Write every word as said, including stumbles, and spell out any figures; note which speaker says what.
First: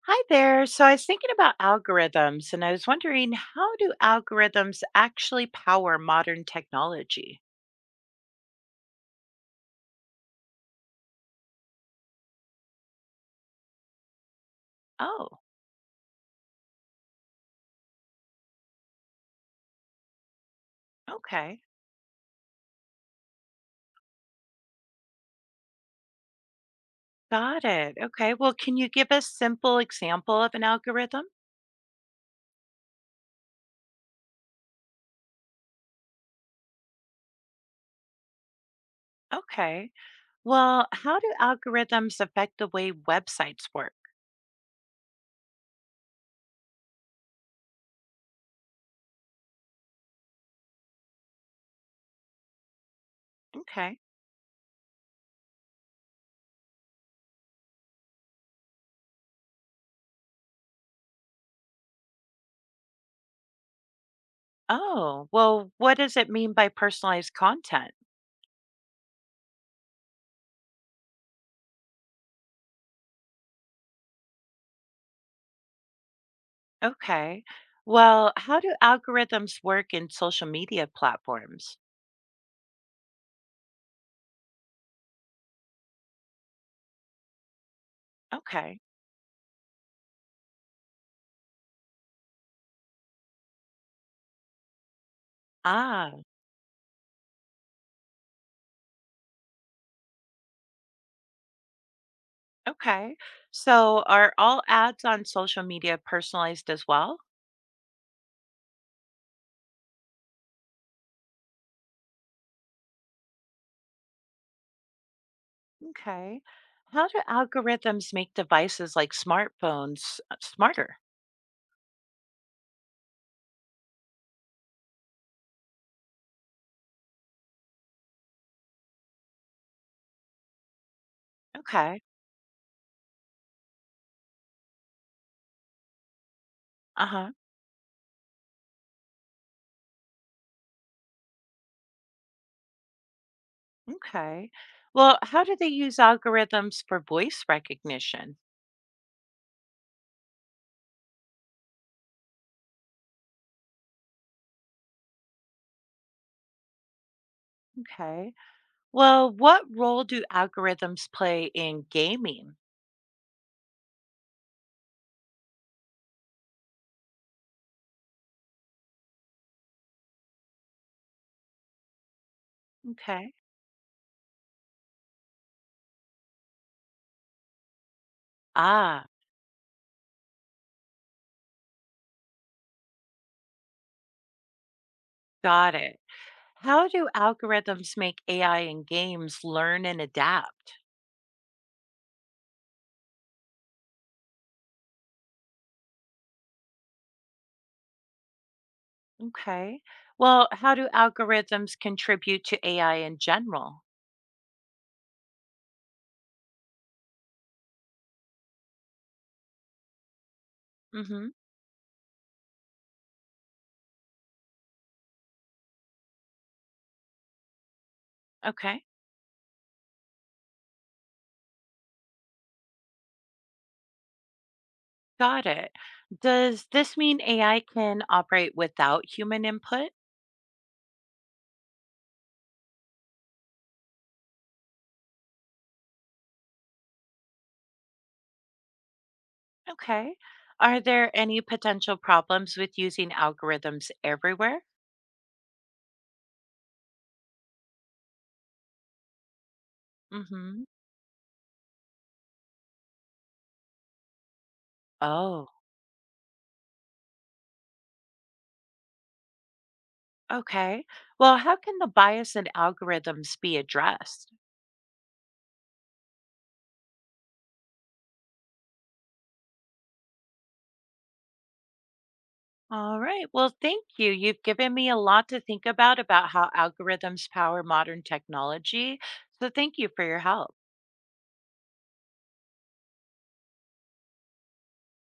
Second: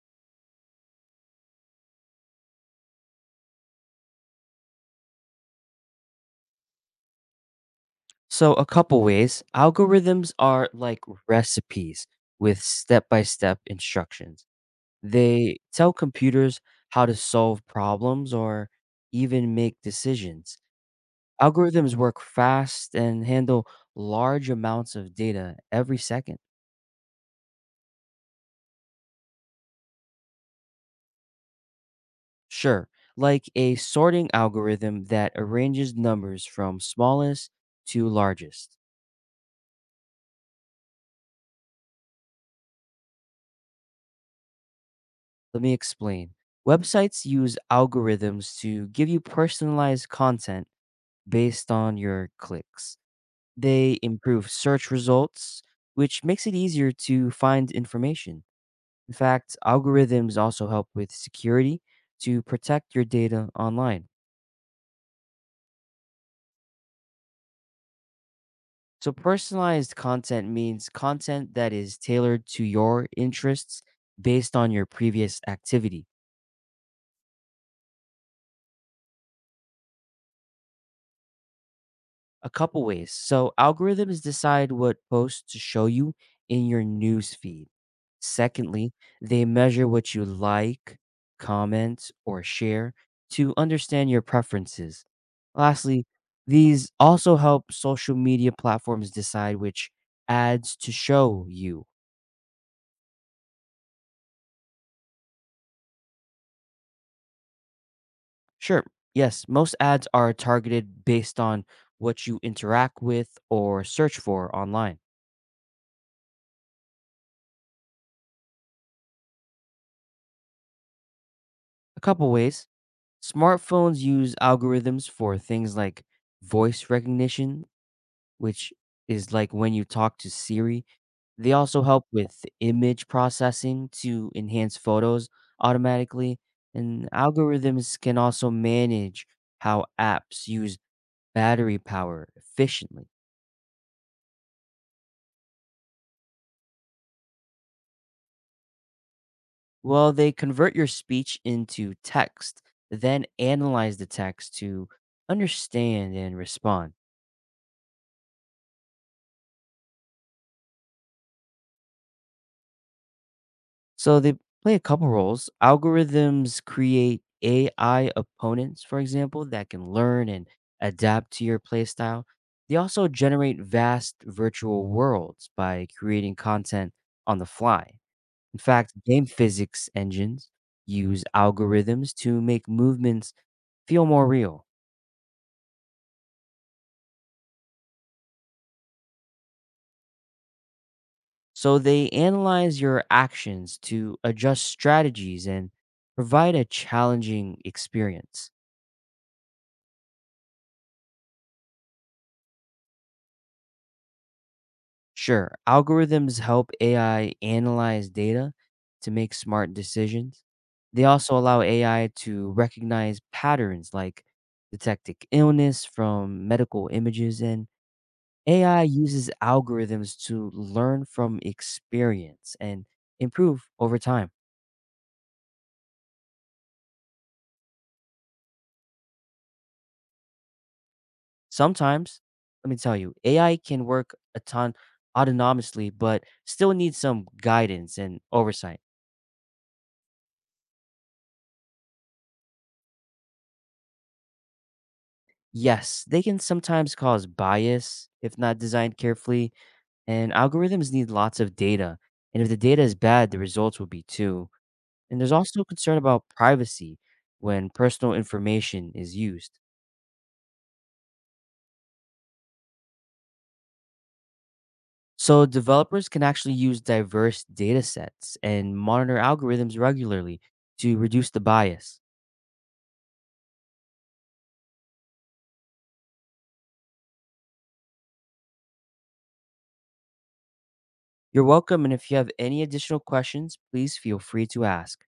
Speaker 1: Hi there. So I was thinking about algorithms and I was wondering, how do algorithms actually power modern technology?
Speaker 2: So, a couple ways. Algorithms are like recipes with step by step instructions.
Speaker 1: Oh,
Speaker 2: They tell computers how to solve problems or even make decisions.
Speaker 1: okay.
Speaker 2: Algorithms work fast and handle large amounts of data every second.
Speaker 1: Got it. Okay. Well, can you give a simple example of an algorithm?
Speaker 2: Sure, like a sorting algorithm that arranges numbers from smallest to largest.
Speaker 1: Okay. Well, how do algorithms affect the way websites work?
Speaker 2: Let me explain. Websites use algorithms to give you personalized content based on your clicks.
Speaker 1: Okay.
Speaker 2: They improve search results, which makes it easier to find information. In fact, algorithms also help with security to protect your data online.
Speaker 1: Oh, well, what does it mean by personalized content?
Speaker 2: So, personalized content means content that is tailored to your interests based on your previous activity.
Speaker 1: Okay. Well, how do algorithms work in social media platforms?
Speaker 2: A couple ways. So algorithms decide what posts to show you in your news feed.
Speaker 1: Okay.
Speaker 2: Secondly, they measure what you like, comment, or share to understand your preferences. Lastly,
Speaker 1: Ah,
Speaker 2: these also help social media platforms decide which ads to show you.
Speaker 1: okay. So are all ads on social media personalized as well?
Speaker 2: Sure, yes, most ads are targeted based on what you interact with or search for online.
Speaker 1: Okay. How do algorithms make devices like smartphones uh, smarter?
Speaker 2: A couple ways. Smartphones use algorithms for things like voice recognition, which is like when you talk to Siri. They also
Speaker 1: Okay.
Speaker 2: help with image processing to enhance photos automatically.
Speaker 1: Uh
Speaker 2: And
Speaker 1: huh.
Speaker 2: algorithms can also manage how apps use battery power efficiently.
Speaker 1: Okay. Well, how do they use algorithms for voice recognition?
Speaker 2: Well, they convert your speech into text, then analyze the text to understand and respond.
Speaker 1: Okay. Well, what role do algorithms play in gaming?
Speaker 2: So they play a couple roles. Algorithms create A I opponents, for example, that can learn and adapt to your playstyle. They also
Speaker 1: Okay.
Speaker 2: generate vast virtual worlds by creating content on the fly. In fact,
Speaker 1: Ah,
Speaker 2: game physics engines use algorithms to make movements feel more real.
Speaker 1: got it. How do algorithms make A I in games learn and adapt?
Speaker 2: So they analyze your actions to adjust strategies and provide a challenging experience.
Speaker 1: Okay. Well, how do algorithms contribute to A I in general?
Speaker 2: Sure, algorithms help A I analyze data to make smart decisions. They
Speaker 1: Hmm.
Speaker 2: also allow A I to recognize patterns like detecting illness from medical images, and
Speaker 1: Okay.
Speaker 2: A I uses algorithms to learn from experience and improve over time.
Speaker 1: Got it. Does this mean A I can operate without human input?
Speaker 2: Sometimes, let me tell you, A I can work a ton autonomously, but still needs some guidance and oversight.
Speaker 1: Okay. Are there any potential problems with using algorithms everywhere?
Speaker 2: Yes, they can sometimes cause bias if not designed carefully, and
Speaker 1: Hmm.
Speaker 2: algorithms need lots of data. And if the data is bad, the results will be too. And there's
Speaker 1: Oh,
Speaker 2: also concern about privacy when personal information is used.
Speaker 1: okay. Well, how can the bias in algorithms be addressed?
Speaker 2: So developers can actually use diverse data sets and monitor algorithms regularly to reduce the bias.
Speaker 1: All right. Well, thank you. You've given me a lot to think about about how algorithms power modern technology. So thank you for your help.
Speaker 2: You're welcome, and if you have any additional questions, please feel free to ask.